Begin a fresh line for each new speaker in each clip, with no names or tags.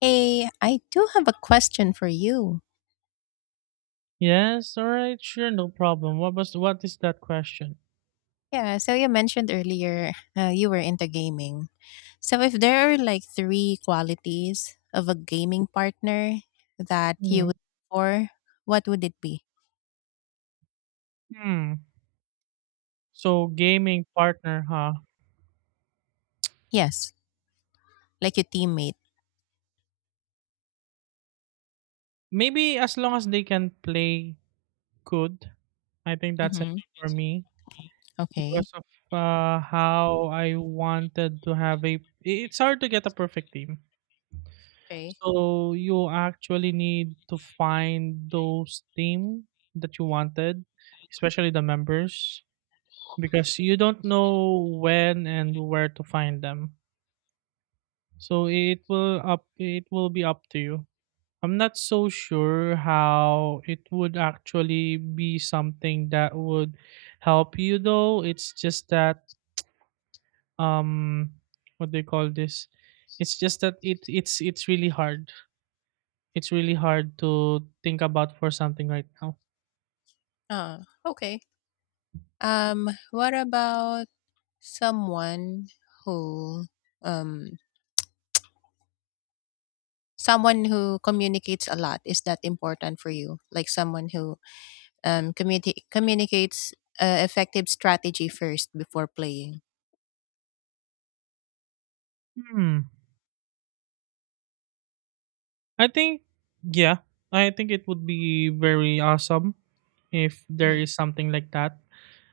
Hey, I do have a question for you.
Yes, all right, sure, no problem. What is that question?
Yeah, so you mentioned earlier you were into gaming. So if there are like three qualities of a gaming partner that you
Mhm.
would look for, what would it be?
Hmm. So gaming partner, huh?
Yes, like your teammate.
Maybe as long as they can play good, I think that's it
Mm-hmm.
for me
Okay.
because of how I wanted to have a. It's hard to get a perfect team,
Okay.
so you actually need to find those team that you wanted, especially the members, because you don't know when and where to find them. So it will be up to you. I'm not so sure how it would actually be something that would help you though. It's just that um what do you call this? It's just that it's really hard. It's really hard to think about for something right now.
Okay. What about someone who um someone who communicates a lot? Is that important for you? Like someone who communicates effective strategy first before playing.
Hmm. I think yeah. I think it would be very awesome if there
Mhm,
is something like that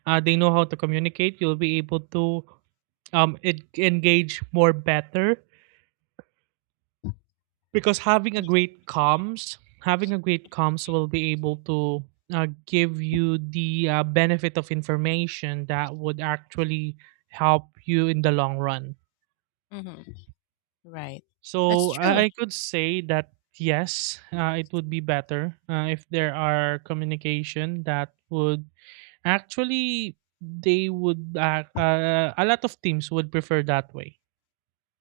they know how to communicate, you'll be able to engage more better because having a great comms will be able to give you the benefit of information that would actually help you in the long run,
mhm. Right. That's
so
true.
I could say that yes, it would be better if there are communication that would actually they would a lot of teams would prefer that way.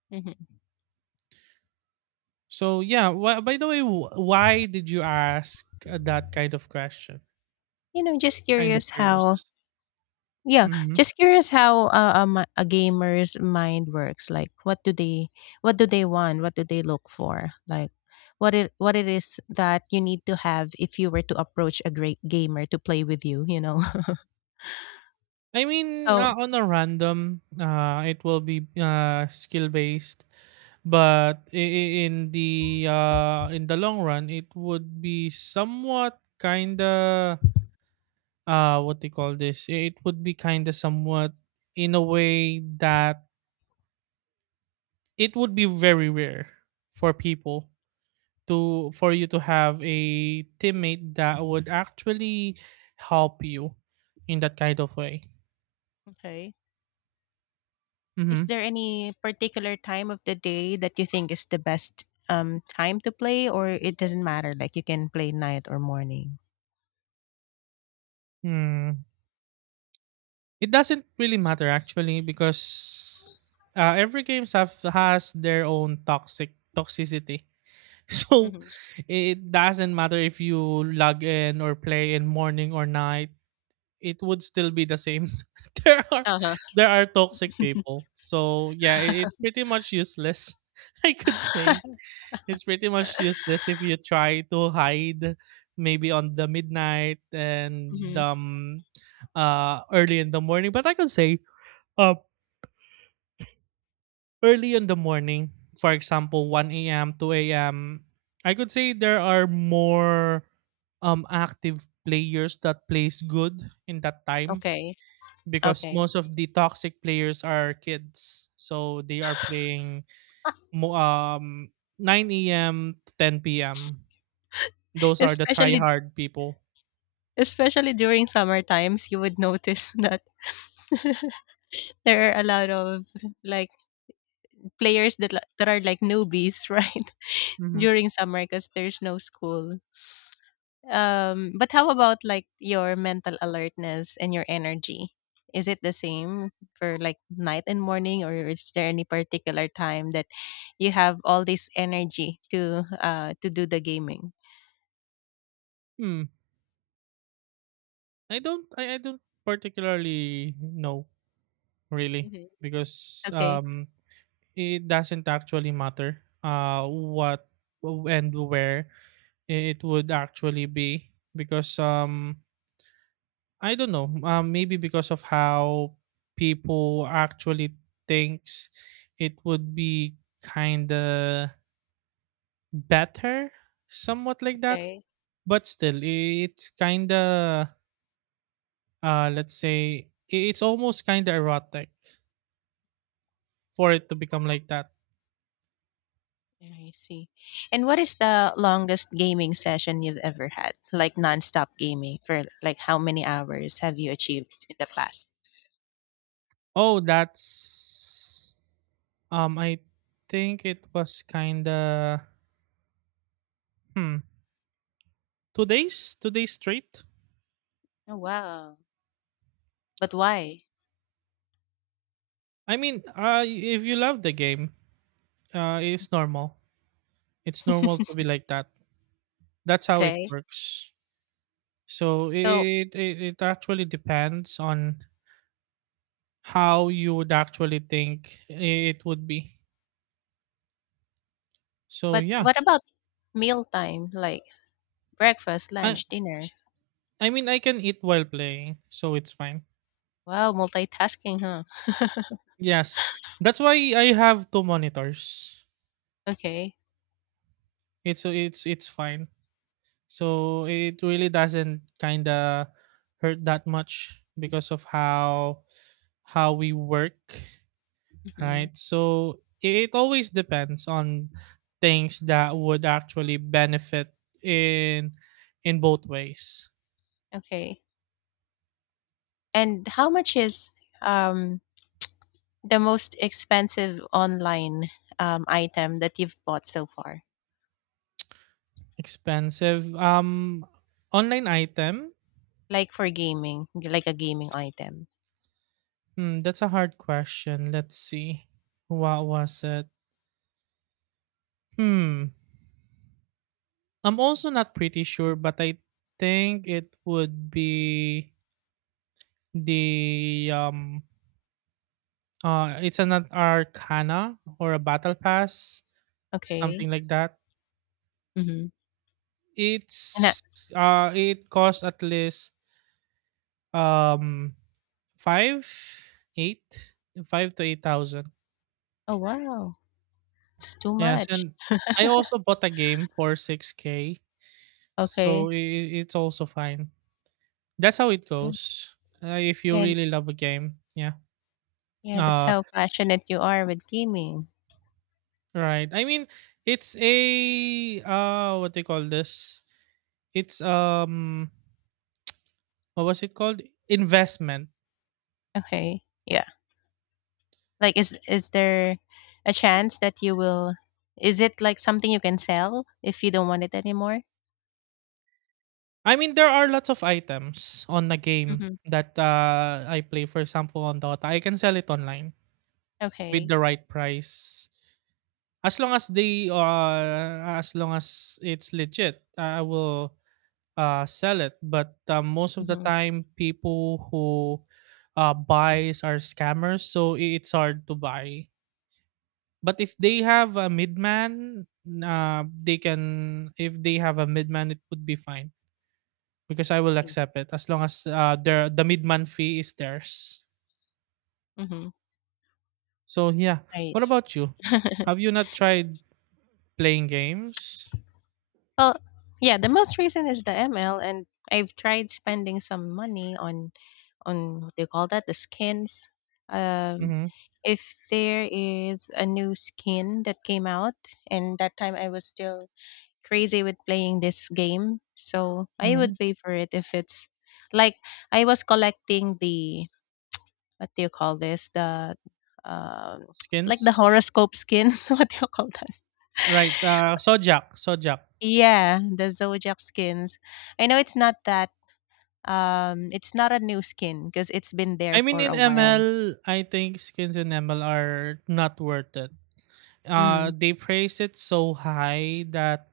hmm
So yeah, by the way, why did you ask that kind of question?
You know, just
Kind of
curious
curious.
how. Yeah,
Hmm.
just curious how a gamer's mind works. Like, what do they want? What do they look for? Like, what it is that you need to have if you were to approach a great gamer to play with you, you know?
I mean,
So,
on a random, it will be skill based, but in the long run, it would be somewhat kind of what they call this. It would be kind of somewhat in a way that it would be very rare for people for you to have a teammate that would actually help you in that kind of way.
okay. Is
Mm-hmm.
there any particular time of the day that you think is the best time to play, or it doesn't matter? Like you can play night or morning.
Hmm. It doesn't really matter actually because every game have has their own toxicity. So
Hmm
it doesn't matter if you log in or play in morning or night. It would still be the same. there are
Uh-huh.
there are toxic people. So yeah, it's pretty much useless. I could say. It's pretty much useless if you try to hide maybe on the midnight and
hmm
early in the morning. But I could say uh early in the morning, for example, 1 a.m., 2 a.m. I could say there are more active players that plays good in that time
Okay.
because
Okay.
most of the toxic players are kids. So they are playing mo- um 9 a.m. to 10 p.m. Those are the try
especially
hard people.
especially during summer times, you would notice that there are a lot of like that are like newbies, right?
Mhm.
During summer because there's no school. But how about like your mental alertness and your energy? Is it the same for like night and morning, or is there any particular time that you have all this energy to do the gaming?
Hmm. I don't particularly know really
Mhm.
because
Okay,
it doesn't actually matter what and where it would actually be because I don't know, maybe because of how people actually thinks it would be kind of better, somewhat like that.
okay.
But still it's kind of let's say it's almost kind of erotic for it to become like that.
I see. And what is the longest gaming session you've ever had? Like nonstop gaming for like how many hours have you achieved in the past?
Oh, that's I think it was kind of hmm two days straight.
Oh wow! But why?
I mean, if you love the game, uh it's normal it's normal to be like that. That's how it
Okay,
works, so
so
it actually depends on how you would actually think it would be. So
but
yeah.
what about mealtime? Like breakfast,
i
lunch, dinner.
I mean, I can eat while playing, so it's fine.
Wow, multitasking, huh?
Yes. That's why I have two monitors.
Okay.
It's fine. So it really doesn't kind of hurt that much because of how we work,
hmm
right? So it always depends on things that would actually benefit in in both ways.
Okay. And how much is um the most expensive online item that you've bought so far?
Expensive online item.
Like for gaming, like a gaming item.
Hmm, that's a hard question. Let's see. What was it? Hmm. I'm also not pretty sure, but I think it would be the it's an arcana or a battle pass,
Okay.
something like that.
Mm-hmm. And I,
It's it costs at least um five, eight, 5 to 8 thousand.
oh wow, it's too
Yes,
much.
and I also bought a game for 6K,
Okay.
so it's also fine. That's how it
Mm.
goes. If you
Yeah,
really love a game, yeah.
yeah, that's
Uh
how passionate you are with gaming.
Right. I mean, it's a what they call this? It's what was it called? Investment.
Okay. Yeah, like is there a chance that you will, is it like something you can sell if you don't want it anymore?
I mean, there are lots of items on the game
Mhm.
that I play, for example, on Dota. I can sell it online with
Okay.
the right price. As long as it's legit, I will sell it. But most of the
Mhm.
time people who buys are scammers, so it's hard to buy. But if they have a midman, they can if they have a midman, it would be fine because I will
See.
accept it as long as the midman fee is theirs.
Mhm.
So yeah. What
Right.
about you? Have you not tried playing games?
Well, yeah, the most recent is the ML and I've tried spending some money on what do you call that? The skins. Um
Mm-hmm.
if there is a new skin that came out and that time I was still crazy with playing this game. So I would
Mm-hmm.
pay for it if it's like I was collecting the what do you call this? The um like the
Skins.
horoscope skins. What do you call this?
Right. Sojak. Sojak.
Yeah, the Zodiac skins. I know it's not that it's not a new skin because it's been there
I mean,
for
in
a while.
ML, I think skins in ML are not worth it.
Mm.
They praise it so high that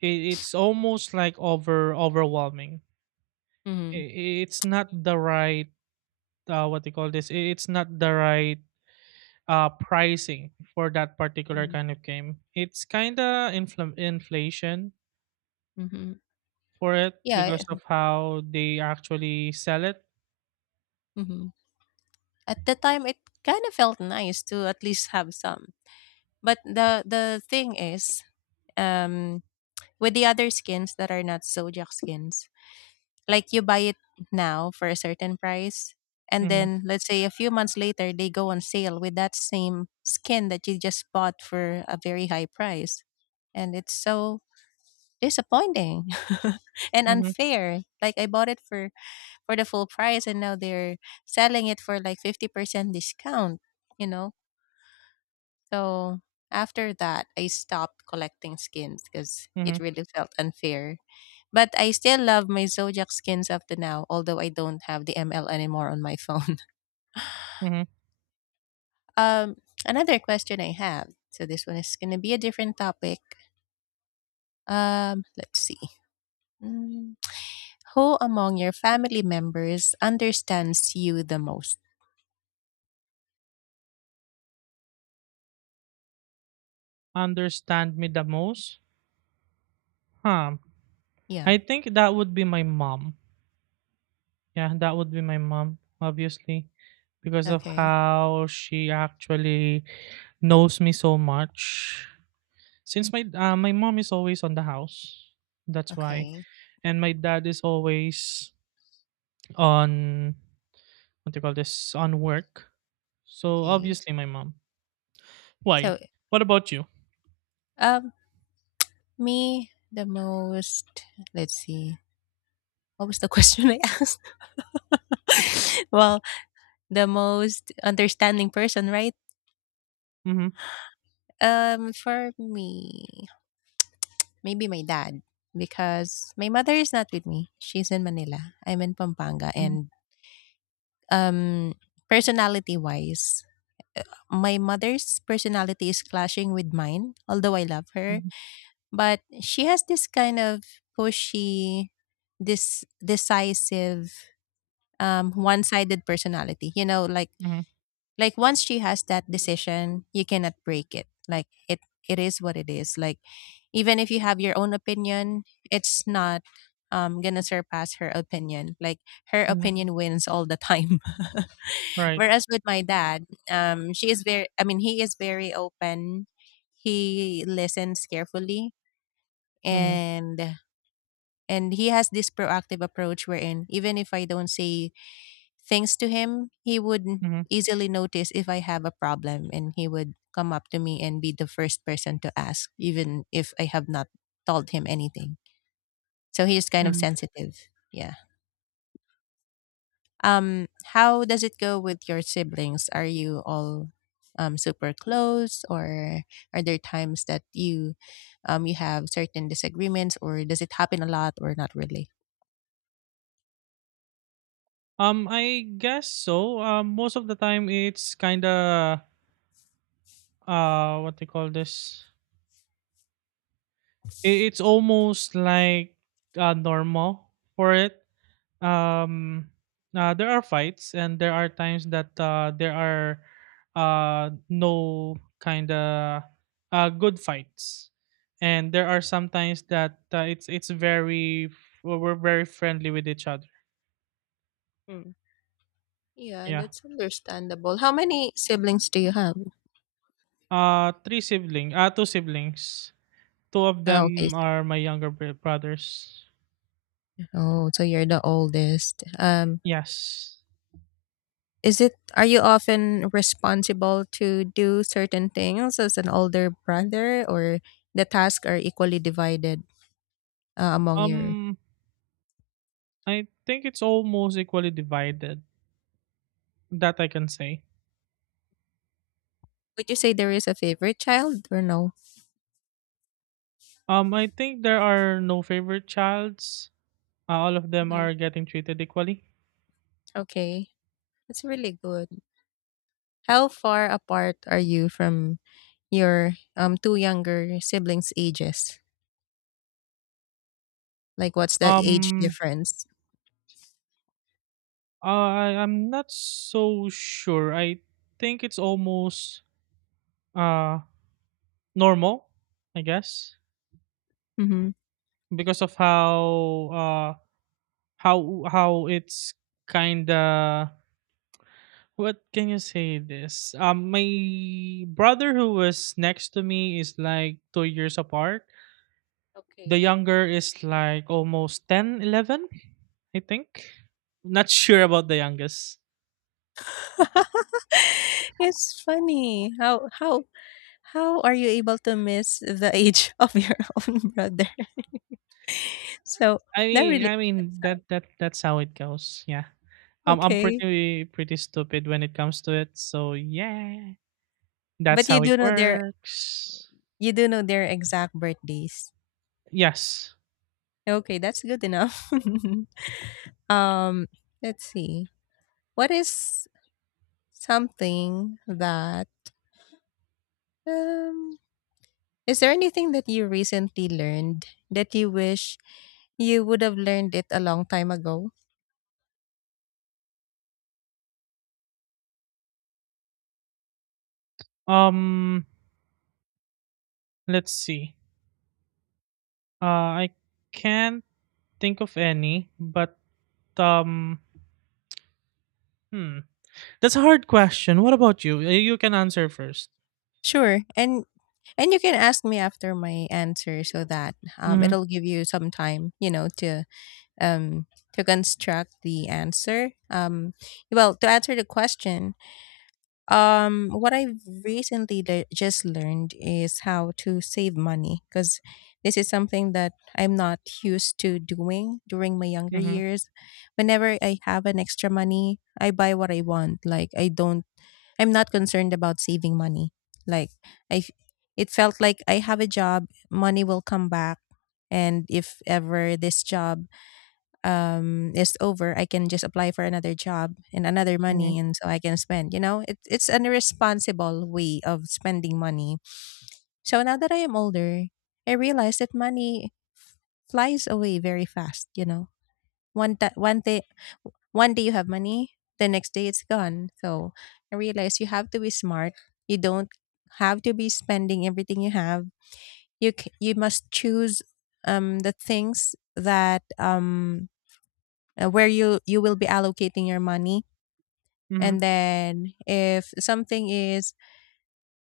it's almost like overwhelming.
Mhm.
It's not the right, what do you call this. It's not the right pricing for that particular
Mm.
kind of game. It's kind of inflation
Mhm.
for it
Yeah.
because of how they actually sell it.
Mm-hmm. At the time it kind of felt nice to at least have some. But the thing is um with the other skins that are not zodiac skins, like you buy it now for a certain price, and
Mm-hmm.
then let's say a few months later they go on sale with that same skin that you just bought for a very high price, and it's so disappointing and
Mm-hmm.
unfair. Like I bought it for the full price and now they're selling it for like 50% discount, you know. So after that, I stopped collecting skins because
Mm-hmm.
it really felt unfair. But I still love my Zodiac skins up to now, although I don't have the ML anymore on my phone.
Mm-hmm.
Um, another question I have. So this one is gonna be a different topic. Let's see. Mm, who among your family members understands you the most?
Understand me the most, huh?
Yeah.
I think that would be my mom. Yeah, that would be my mom, obviously, because of
Okay.
how she actually knows me so much. Since my mom is always on the house, that's why,
Okay.
and my dad is always on, what do you call this, on work. So
Okay.
obviously, my mom. Why?
So,
What about you?
um, me the most. Let's see. What was the question I asked? Well, the most understanding person, right?
Mm-hmm.
For me, maybe my dad because my mother is not with me. She's in Manila. I'm in Pampanga,
Mm-hmm.
and um, personality wise, my mother's personality is clashing with mine. Although I love her,
Mm-hmm.
but she has this kind of pushy, this decisive, one-sided personality. You know, like
Mm-hmm.
Like once she has that decision, you cannot break it. Like it is what it is. Like even if you have your own opinion, it's not gonna surpass her opinion. Like her
Mm-hmm.
opinion wins all the time.
Right.
Whereas with my dad, she is very. I mean, he is very open. He listens carefully,
Mm-hmm.
and and he has this proactive approach wherein even if I don't say. Thanks to him, he would
Mm-hmm.
easily notice if I have a problem and he would come up to me and be the first person to ask, even if I have not told him anything. So he is kind of
Mm-hmm.
sensitive. Yeah. Um, how does it go with your siblings? Are you all super close or are there times that you you have certain disagreements or does it happen a lot or not really?
I guess so. Most of the time it's kinda what they call this. It's almost like normal for it. um there are fights and there are times that there are no kind of good fights, and there are sometimes that it's very we're very friendly with each other.
Yeah,
Yeah.
that's understandable. How many siblings do you have?
Three siblings, two siblings. Two of
Oh, okay.
them
so-
are my younger brothers.
Oh, so you're the oldest.
Yes.
Is it, are you often responsible to do certain things as an older brother or the tasks are equally divided among your.
um I think it's almost equally divided. That I can say.
Would you say there is a favorite child or no?
I think there are no favorite childs. All of them
hmm
are getting treated equally.
Okay. That's really good. How far apart are you from your two younger siblings ages? Like what's the age
Um,
difference?
I'm not so sure. I think it's almost uh normal, I guess,
Mhm.
because of how uh how it's kinda. What can you say this? My brother who was next to me is like 2 years apart. The
Okay.
younger is like almost 10, 11, I think. Not sure about the youngest.
It's funny how are you able to miss the age of your own brother. So
I
that
mean,
really
I mean
makes sense,
that's how it goes. Yeah.
huh?
I'm
Okay,
pretty pretty stupid when it comes to it. So yeah, that's
but
how it works.
you do know their exact birthdays.
Yes.
Okay, that's good enough. Um, let's see. What is something that um is there anything that you recently learned that you wish you would have learned it a long time ago?
Um, let's see. Uh, I can't think of any, but um Hmm. That's a hard question. What about you? You can answer first.
Sure. And you can ask me after my answer so that
Mm-hmm.
it'll give you some time, you know, um to construct the answer. To answer the question, um, what I've just learned is how to save money because this is something that I'm not used to doing during my younger
Mm-hmm.
years. Whenever I have an extra money, I buy what I want. Like I'm not concerned about saving money. Like I, f- it felt like I have a job, money will come back, and if ever this job is over, I can just apply for another job and another
Mm-hmm.
money, and so I can spend, you know. It's an irresponsible way of spending money. So now that I am older, I realize that money flies away very fast, you know. One day, one day you have money, the next day it's gone. So I realize you have to be smart. You don't have to be spending everything you have. You must choose the things that where you will be allocating your money.
Mm-hmm.
And then if something is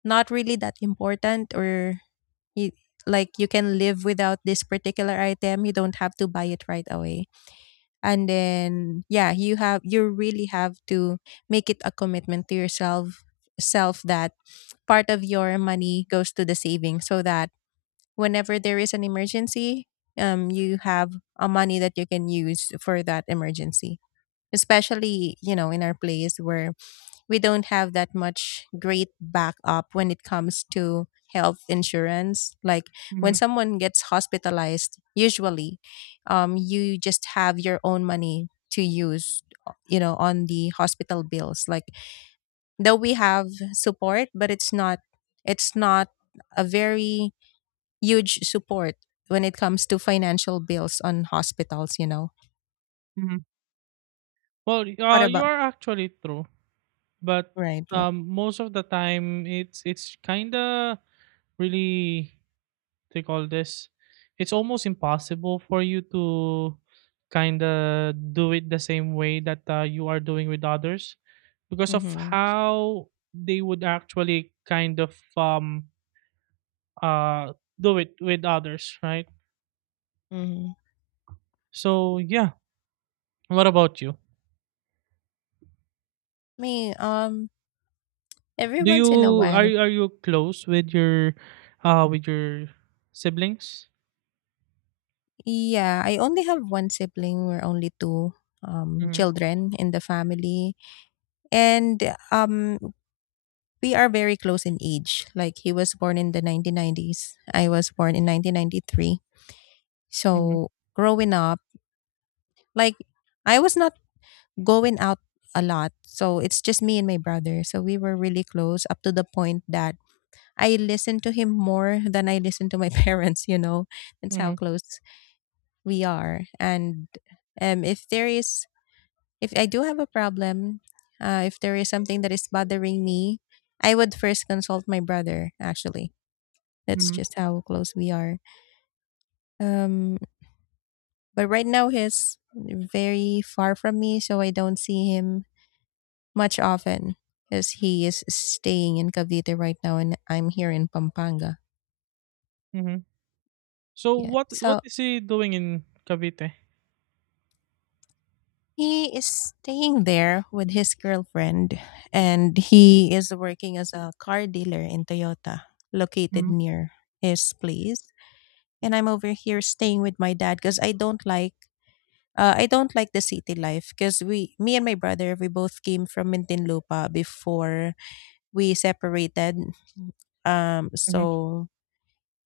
not really that important, or you, like you can live without this particular item, you don't have to buy it right away. And then yeah, you have, you really have to make it a commitment to yourself self that part of your money goes to the savings, so that whenever there is an emergency, you have a money that you can use for that emergency, especially, you know, in our place where we don't have that much great backup when it comes to health insurance. Like when
Mm-hmm.
someone gets hospitalized, usually, you just have your own money to use, you know, on the hospital bills. Like though we have support, but it's not, it's not a very huge support when it comes to financial bills on hospitals, you know.
Hmm. Well,
What
you
about,
are actually true, but
right, right.
most of the time it's kind of really, what do you call this. It's almost impossible for you to kind of do it the same way that you are doing with others because of
mm-hmm.
how they would actually kind of uh do it with others, right?
mm-hmm.
So yeah, what about you?
Me, every
Do
once
you
in a
are
while.
you- are you close with your siblings?
Yeah, I only have one sibling. We're only two
Mm-hmm.
children in the family. And um we are very close in age. Like he was born in the 1990s. I was born in 1993.
Mm-hmm.
So growing up, like I was not going out a lot. So it's just me and my brother. So we were really close up to the point that I listened to him more than I listened to my parents, you know. That's how
Mm-hmm.
close we are, and if there is, if I do have a problem, if there is something that is bothering me, I would first consult my brother, actually. That's
Mm-hmm.
just how close we are. um but right now he's very far from me, so I don't see him much often because he is staying in Cavite right now and I'm here in Pampanga.
Mm-hmm. So
yeah
what
so
is he doing in Cavite?
He is staying there with his girlfriend, and he is working as a car dealer in Toyota, located
Mm-hmm.
near his place. And I'm over here staying with my dad because I don't like, I don't like the city life because we, me and my brother, we both came from Mintinlupa before we separated.
Mm-hmm.
So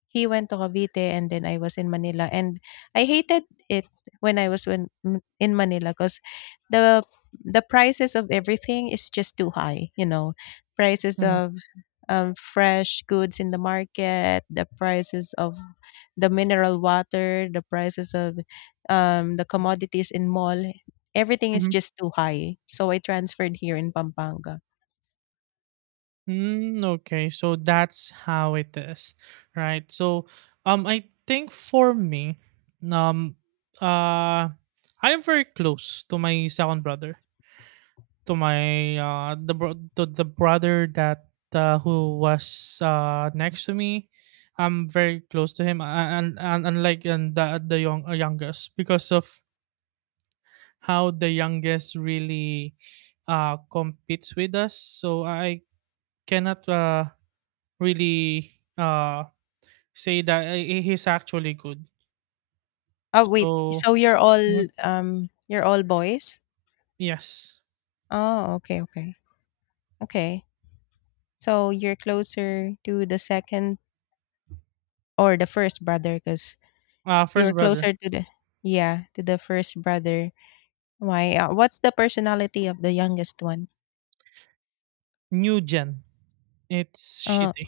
he went to Cavite and then I was in Manila and I hated it when I was when in Manila because the the prices of everything is just too high, you know. Prices
Mm-hmm.
of fresh goods in the market, the prices of the mineral water, the prices of the commodities in mall, everything is
Mm-hmm.
just too high. So I transferred here in Pampanga.
Mm, okay, so that's how it is, right? So I think for me, um uh I am very close to my second brother. To the brother that, who was next to me, I'm very close to him, and unlike and the young, youngest, because of how the youngest really competes with us. So I cannot really uh say that, he's actually good.
Oh wait,
So
so
mhm,
you're all boys?
yes,
Oh, okay, okay. Okay. So you're closer to the second or the first brother because you're
first brother.
closer to the yeah, to the first brother. Why? What's the personality of the youngest one?
New gen, it's
Uh,
shitty.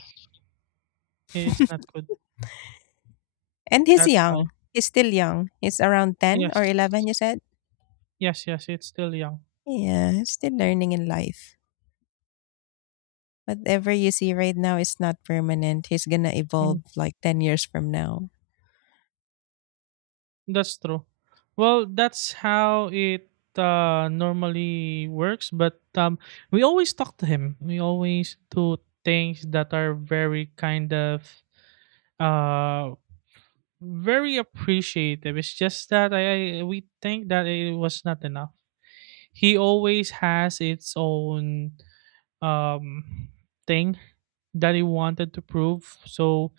It's not good.
and he's
That's why.
young. He's still young. He's around 10 or
Yes.
11, you said?
Yes, yes, it's still young.
Yeah, he's still learning in life. Whatever you see right now is not permanent. He's gonna
Mm,
evolve like 10 years from now.
that's true. Well, that's how it normally works, but we always talk to him. We always do things that are very kind of uh very appreciative. It's just that I we think that it was not enough. He always has its own um thing that he wanted to prove. So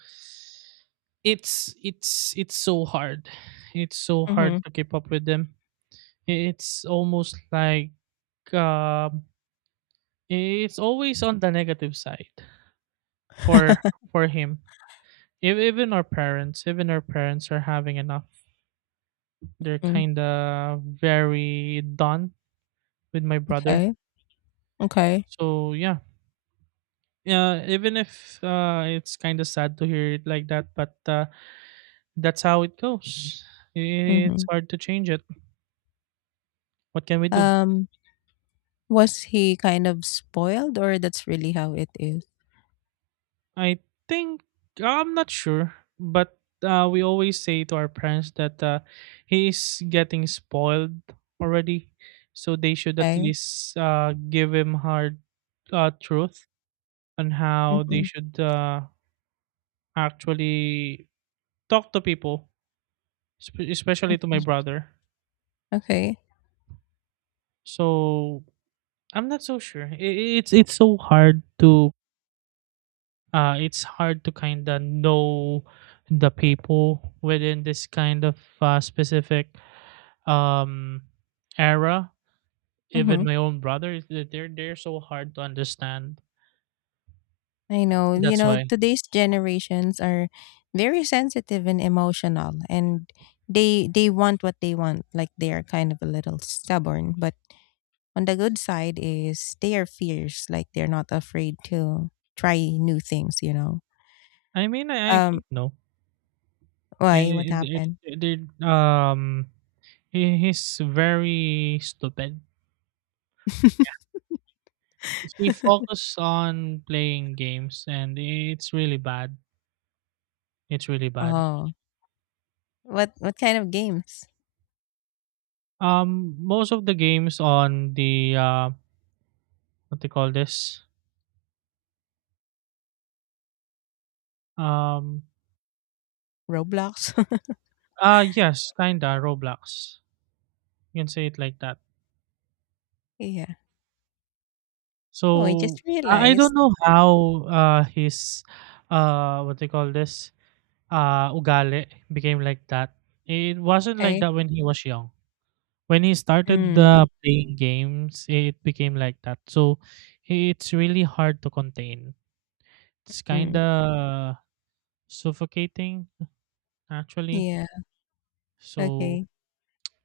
it's so hard. It's so hard
Mhm,
to keep up with them. It's almost like, um, it's always on the negative side for for him. Even our parents are having enough. They're
mm,
kind of very done with my brother.
okay, okay,
So yeah, yeah. Even if, it's kind of sad to hear it like that, but, that's how it goes. It's
mhm.
hard to change it. What can we do?
Um, was he kind of spoiled or that's really how it is?
I think I'm not sure, but we always say to our parents that he is getting spoiled already, so they should at
Okay,
least give him hard truth on how they
mhm,
should actually talk to people, especially to my
okay.
brother.
Okay,
So I'm not so sure. It's so hard to it's hard to kind of know the people within this kind of specific um, era. Even
mhm.
my own brother, is that they're so hard to understand.
I know. You
That's
know,
why.
today's generations are very sensitive and emotional, and they want what they want. Like they are kind of a little stubborn, but on the good side is they are fierce, like they're not afraid to try new things, you know.
I mean, I
Um
think no.
why, what
And
happened?
he's very stupid. He focused on playing games, and it's really bad. It's really bad.
Oh, what kind of games?
Most of the games on the what they call this Um,
Roblox.
yes, kinda Roblox. You can say it like that.
Yeah. Oh, I
So
just
I don't
realized.
know how his what they call this ugali became like that. It wasn't like
Okay.
that when he was young. When he started
Mm,
playing games, it became like that. So it's really hard to contain. It's
mm.
kinda suffocating actually.
Yeah.
So
Okay.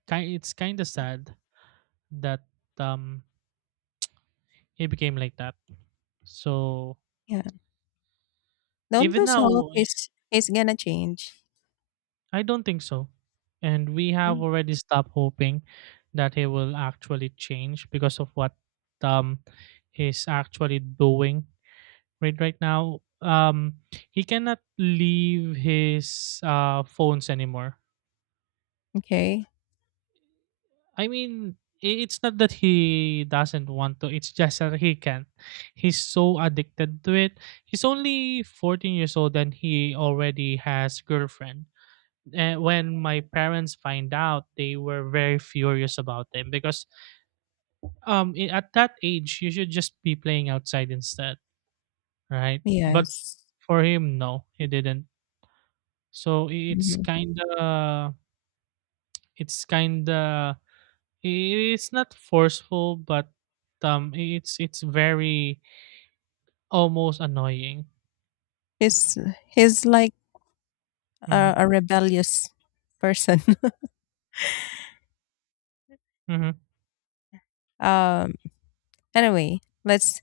it's kinda sad that um he became like that. So
Yeah. Don't
even
lose hope.
now,
He's gonna change.
I don't think so. And we have
Mm.
already stopped hoping that he will actually change because of what um he's actually doing right now. He cannot leave his phones anymore.
Okay.
I mean, it's not that he doesn't want to. It's just that he can't. He's so addicted to it. He's only 14 years old and he already has girlfriend, and when my parents find out they were very furious about them because at that age you should just be playing outside instead, right? But
Yes.
for him, no, he didn't. So it's
Mhm.
kind of, it's kind of, it's not forceful but it's very almost annoying.
He's he's like
Hmm.
a rebellious person.
Hmm.
um. Anyway, let's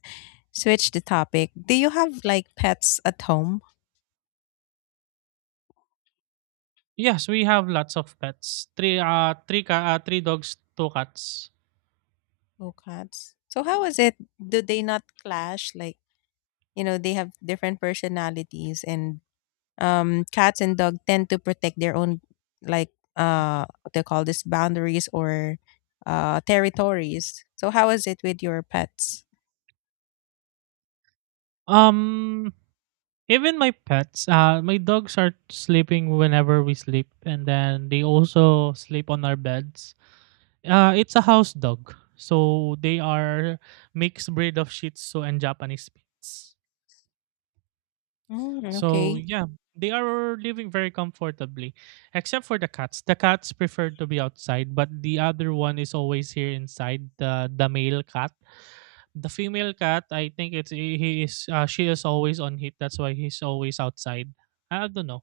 switch the topic. Do you have like pets at home?
Yes, we have lots of pets. Three three dogs, two cats.
Oh, cats. So how is it? Do they not clash? Like you know, they have different personalities, and cats and dog tend to protect their own, like what they call this boundaries or territories. So how is it with your pets?
Um, even my pets, my dogs are sleeping whenever we sleep, and then they also sleep on our beds. It's a house dog, so they are mixed breed of Shih Tzu and Japanese Spitz.
Mm,
So
okay,
yeah, they are living very comfortably, except for the cats. The cats prefer to be outside, but the other one is always here inside. The male cat, the female cat, I think it's he is she is always on heat. That's why he's always outside. I don't know.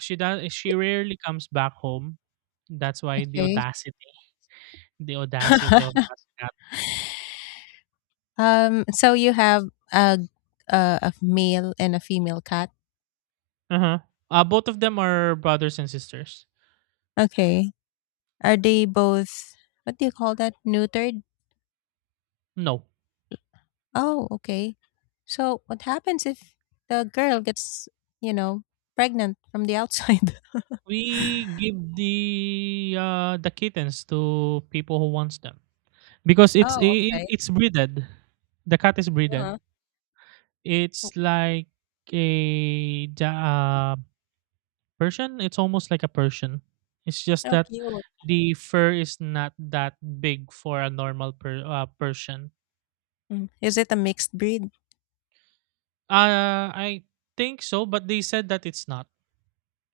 She rarely comes back home. That's why
okay.
the audacity of that cat.
So you have a, a male and a female cat.
Uh-huh. Both of them are brothers and sisters.
Okay, are they both, what do you call that, neutered?
No.
Oh, okay. So what happens if the girl gets, you know, pregnant from the outside?
We give the kittens to people who wants them. Because
Oh, okay.
it's breeded. The cat is breeded.
Uh-huh.
It's like a ja- uh, Persian. It's almost like a Persian. It's just
How
that
cute.
the fur is not that big for a normal Persian.
Mm. Is it a mixed breed?
I think so, but they said that it's not.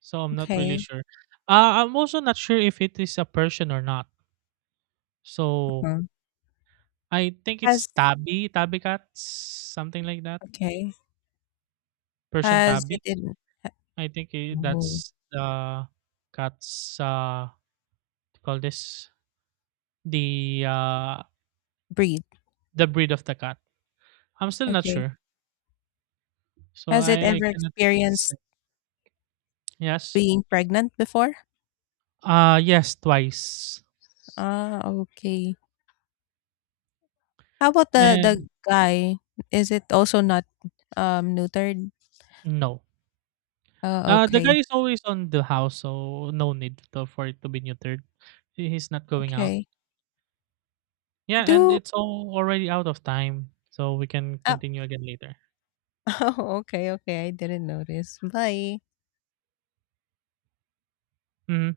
So I'm not really
Okay.
sure. I'm also not sure if it is a Persian or not. So
Uh-huh.
I think it's
Has
Tabi, Tabi cats, something like that.
okay.
Persian
Has it
Tabi.
in ha-
I think
oh,
that's the cat's what you call this the uh
breed?
the breed of the cat. I'm still not
Okay.
sure. So
Has it
I
ever
cannot say.
experienced
Yes.
being pregnant before?
Yes, twice.
Ah, okay. How about the
And
guy? Is it also not neutered?
no. The guy
Okay.
is always on the house, so no need to, for it to be neutered. He's not going out.
Okay.
Yeah, and
Do
it's all already out of time, so we can
uh,
continue again later.
Oh, okay, okay. I didn't notice. Bye.
Hmm.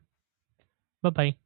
Bye bye.